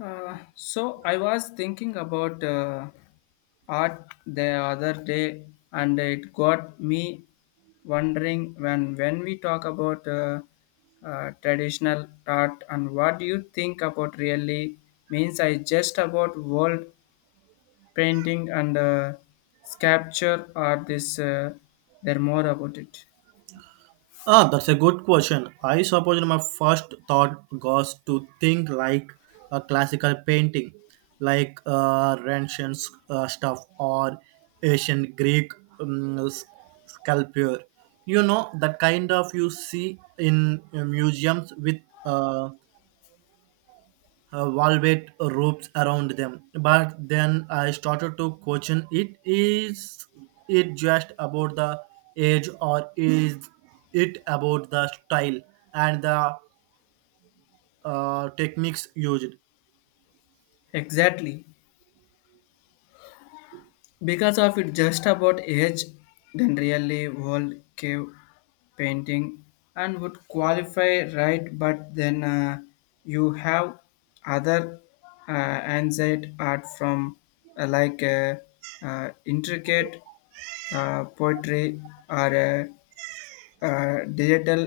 So I was thinking about art the other day, and it got me wondering when we talk about traditional art and what do you think about really means. I just about world painting and sculpture or this. There more about it. Ah, that's a good question. I suppose my first thought was to think like a classical painting, like Renshin stuff or ancient Greek um, s- sculpture. You know, the kind of you see in museums with uh, velvet ropes around them. But then I started to question it is it just about the age or is it about the style and the techniques used? Exactly. Because of it just about age then really world cave painting and would qualify right but then you have other anxiety art from like intricate poetry or digital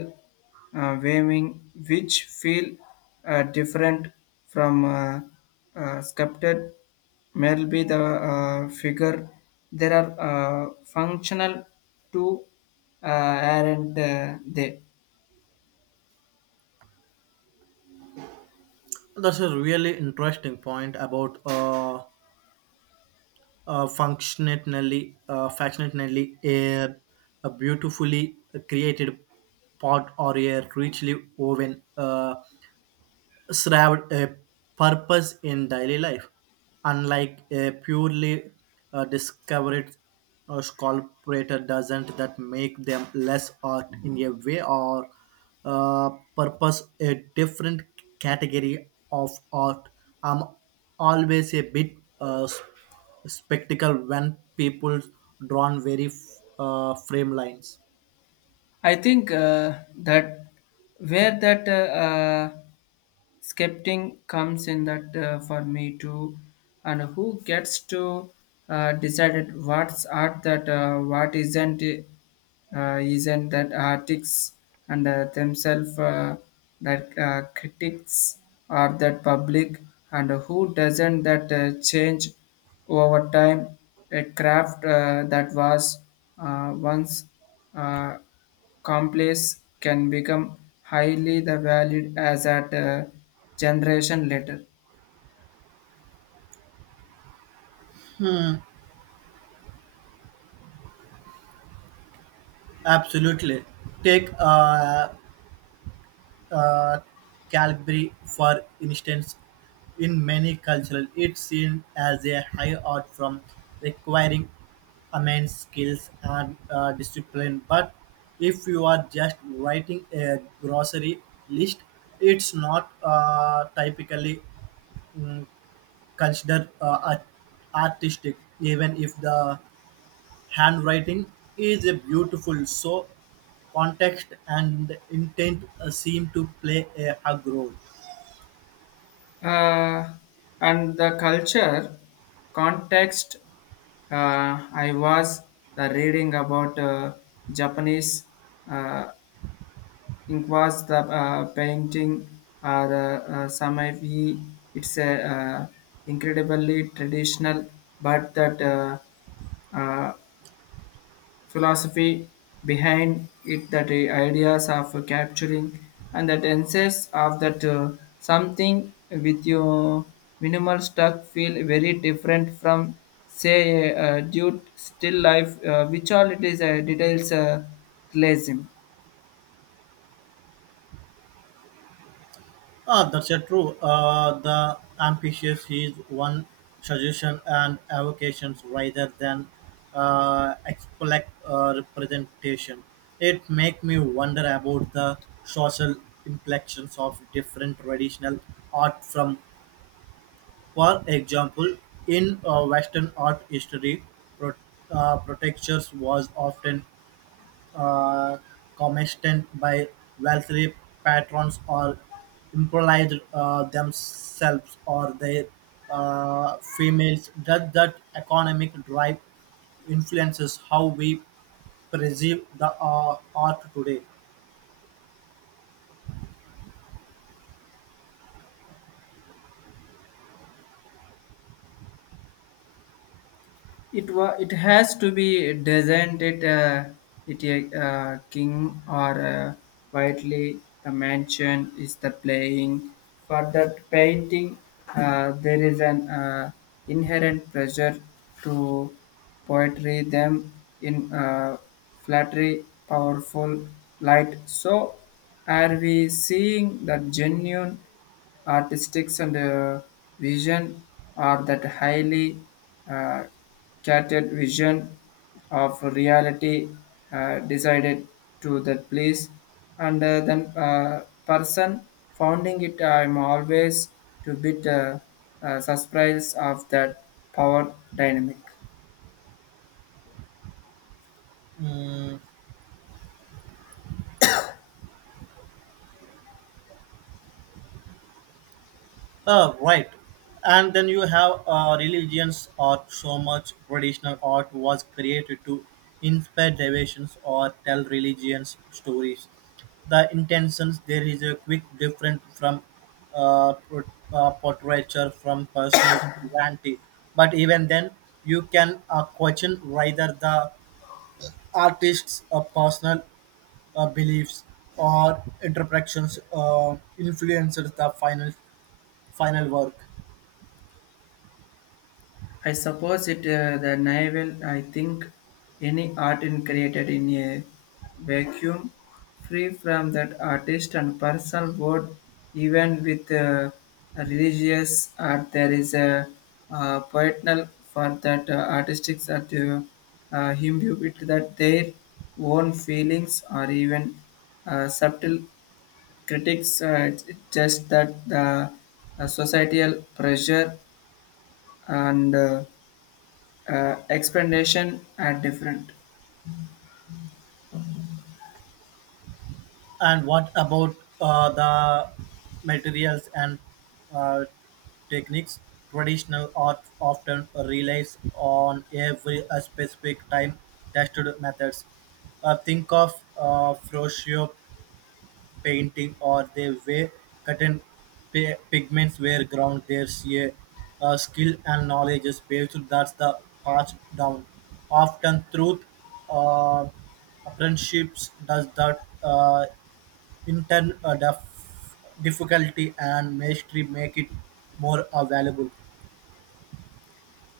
waving, which feel different from sculpted, may be the figure. There are functional to uh, aren't they? That's a really interesting point about functionally, functionally a beautifully created pot or a richly woven served a purpose in daily life, unlike a purely discovered sculptor doesn't that make them less art in a way or uh, purpose a different category of art. I'm always a bit uh, s- spectacle when people drawn very frame lines. I think that where that skeptic comes in that for me too, and who gets to decided what's art that what isn't that artists and themselves that critics or that public and who doesn't that change over time a craft that was once. Uh, complex can become highly the valued as at a generation later. Absolutely. Take uh, Calgary, for instance, in many cultures, it's seen as a high art form requiring immense skills and discipline. But if you are just writing a grocery list, it's not typically mm, considered artistic, even if the handwriting is a beautiful, so context and intent seem to play a hug role. Uh, and the culture context, I was the reading about Japanese uh, ink was the painting or samai. It's a incredibly traditional, but that uh, philosophy behind it that ideas of capturing and that sense of that something with your minimal stuff feel very different from say a due still life which all it is details realism. Ah, that's a true. The ambitious is one suggestion and avocations rather than expect representation. It make me wonder about the social inflections of different traditional art from. For example, in Western art history, pro- protectors was often uh, commissioned by wealthy patrons or improvised themselves or their females. That economic drive influences how we perceive the art today. It has to be designed not it it a king or quietly the mansion is the playing for that painting there is an inherent pressure to poetry them in flattery powerful light so are we seeing the genuine artistics and vision are that highly uh, catered vision of reality decided to that place and then person founding it I'm always to bit surprise of that power dynamic. Mm, right. And then you have religions art. So much traditional art was created to inspire devotions or tell religions stories. The intentions there is a quick difference from uh, pro- portraiture from personal vanity. But even then, you can question whether the artist's personal beliefs or interpretations influences the final work. I suppose it the navel. I think any art is created in a vacuum, free from that artist and personal world. Even with religious art, there is a poetical for that artistic art imbue with that their own feelings or even subtle critics. It's just that the societal pressure and explanation are different. And what about the materials and uh, techniques? Traditional art often relies on every specific time tested methods. Think of Frosio painting or the way cotton pigments were ground. There's a skill and knowledge is based that's the passed down. Often truth uh, apprenticeships does that in the difficulty and mastery make it more valuable.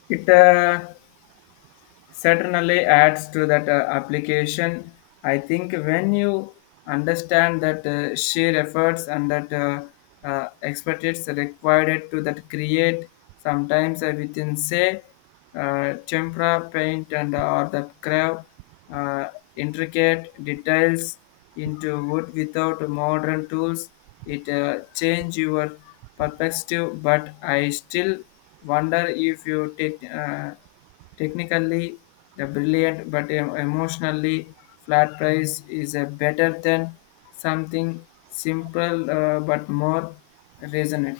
It certainly adds to that application. I think when you understand that sheer efforts and that expertise required to that create sometimes within say tempera paint and or the crave uh, intricate details into wood without modern tools it change your perspective but I still wonder if you take technically, the brilliant but emotionally flat prize is a better than something simple but more resonant.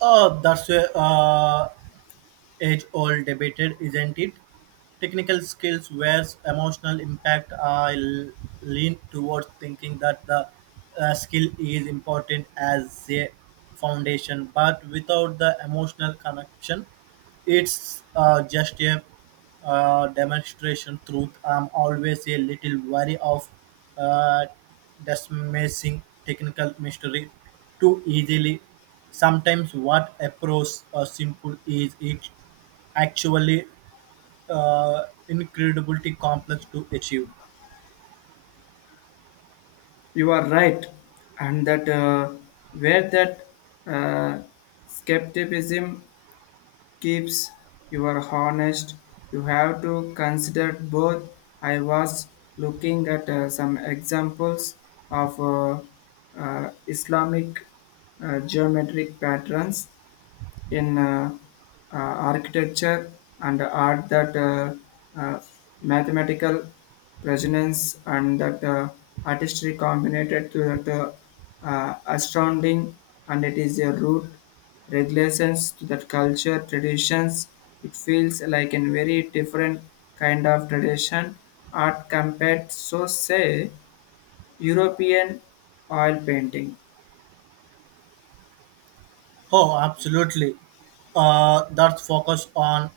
Oh, that's a age old debated, isn't it? Technical skills versus emotional impact. Lean towards thinking that the skill is important as a foundation, but without the emotional connection, it's just a demonstration truth. I'm always a little wary of uh, dismissing technical mystery too easily. Sometimes what approach simple is it actually incredibly complex to achieve. You are right, and that where that uh, skepticism keeps you honest, you have to consider both. I was looking at some examples of Islamic geometric patterns in uh, architecture and art that uh, mathematical resonance and that artistry combined to that astounding and it is a root regulations to that culture traditions it feels like a very different kind of tradition art compared so say European oil painting. Oh, absolutely. That's focus on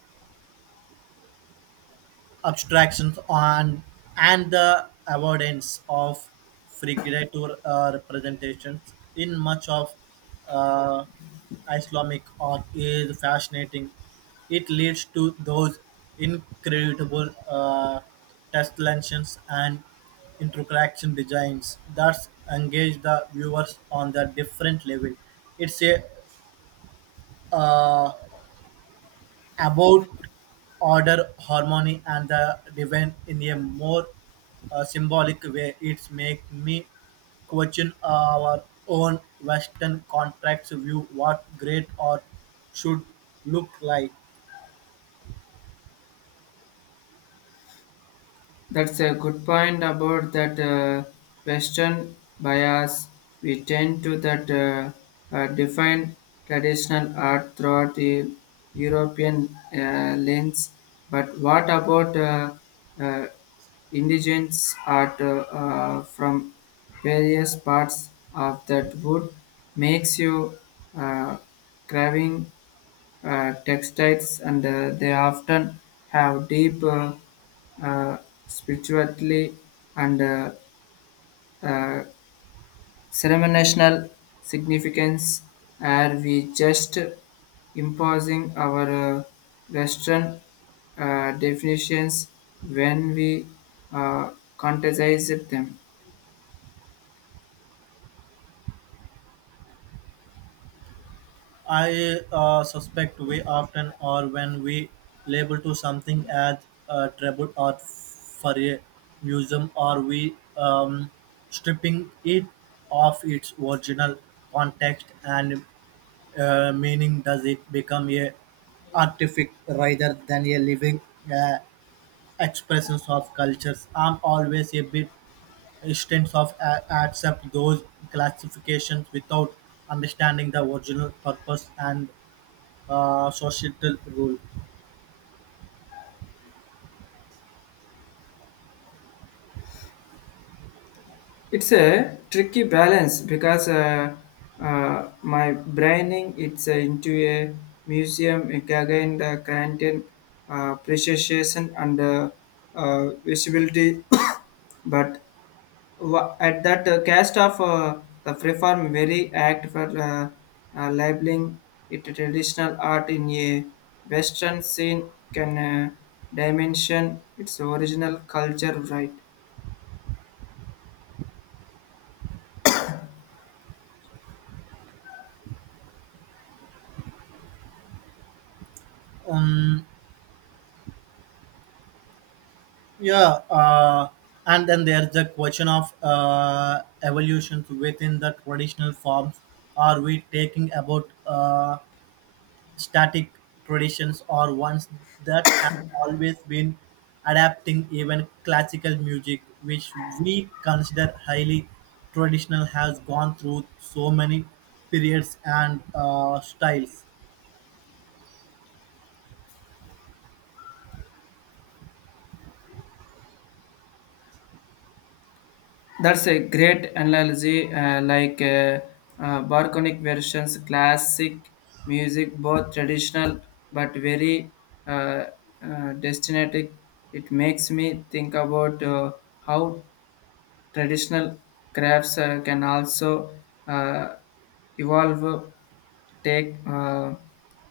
abstractions on and the avoidance of figurative representations in much of uh, Islamic art is fascinating. It leads to those incredible tessellations and interaction designs that engage the viewers on the different level. It's a uh, about order, harmony, and the divine in a more symbolic way. It makes me question our own Western contracts view what great art should look like. That's a good point about that Western bias. We tend to that define traditional art throughout the European lens. But what about uh, indigenous art from various parts of that wood makes you uh, craving? Textiles and they often have deep uh, spirituality and uh, ceremonial significance. Are we just imposing our Western definitions when we uh, criticize them? I suspect we often are when we label to something as treble art for a museum, are we stripping it of its original context and meaning, does it become a artifact rather than a living uh, expression of cultures? I'm always a bit hesitant of accept those classifications without understanding the original purpose and societal role. It's a tricky balance because my braining it's into a museum again the content precision and visibility, but at that cast of the preform very act for labeling it a traditional art in a western scene can dimension its original culture right. Um, yeah, and then there's the question of evolution within the traditional forms. Are we taking about static traditions are ones that have always been adapting, even classical music which we consider highly traditional has gone through so many periods and styles. That's a great analogy, like Barconic versions, classic music, both traditional but very uh, destinatic. It makes me think about how traditional crafts can also uh, evolve. Take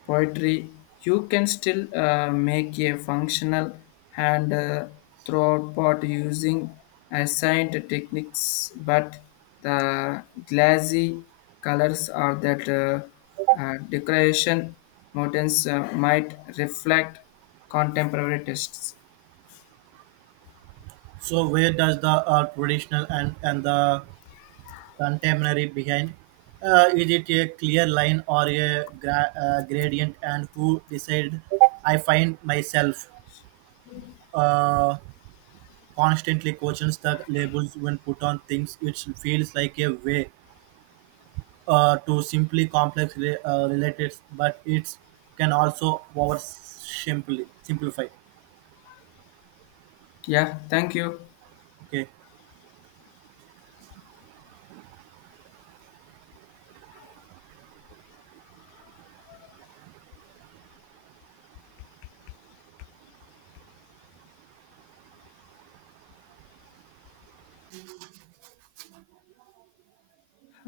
poetry, you can still make a functional hand throughout pot using assigned techniques, but the glassy colors or that decoration motifs might reflect contemporary tastes. So where does the traditional and the contemporary behind is it a clear line or a gradient and who decided? I find myself uh, constantly questions the labels when put on things. It feels like a way to simply complex relatives, but it can also over simply simplify. Yeah, thank you. Okay,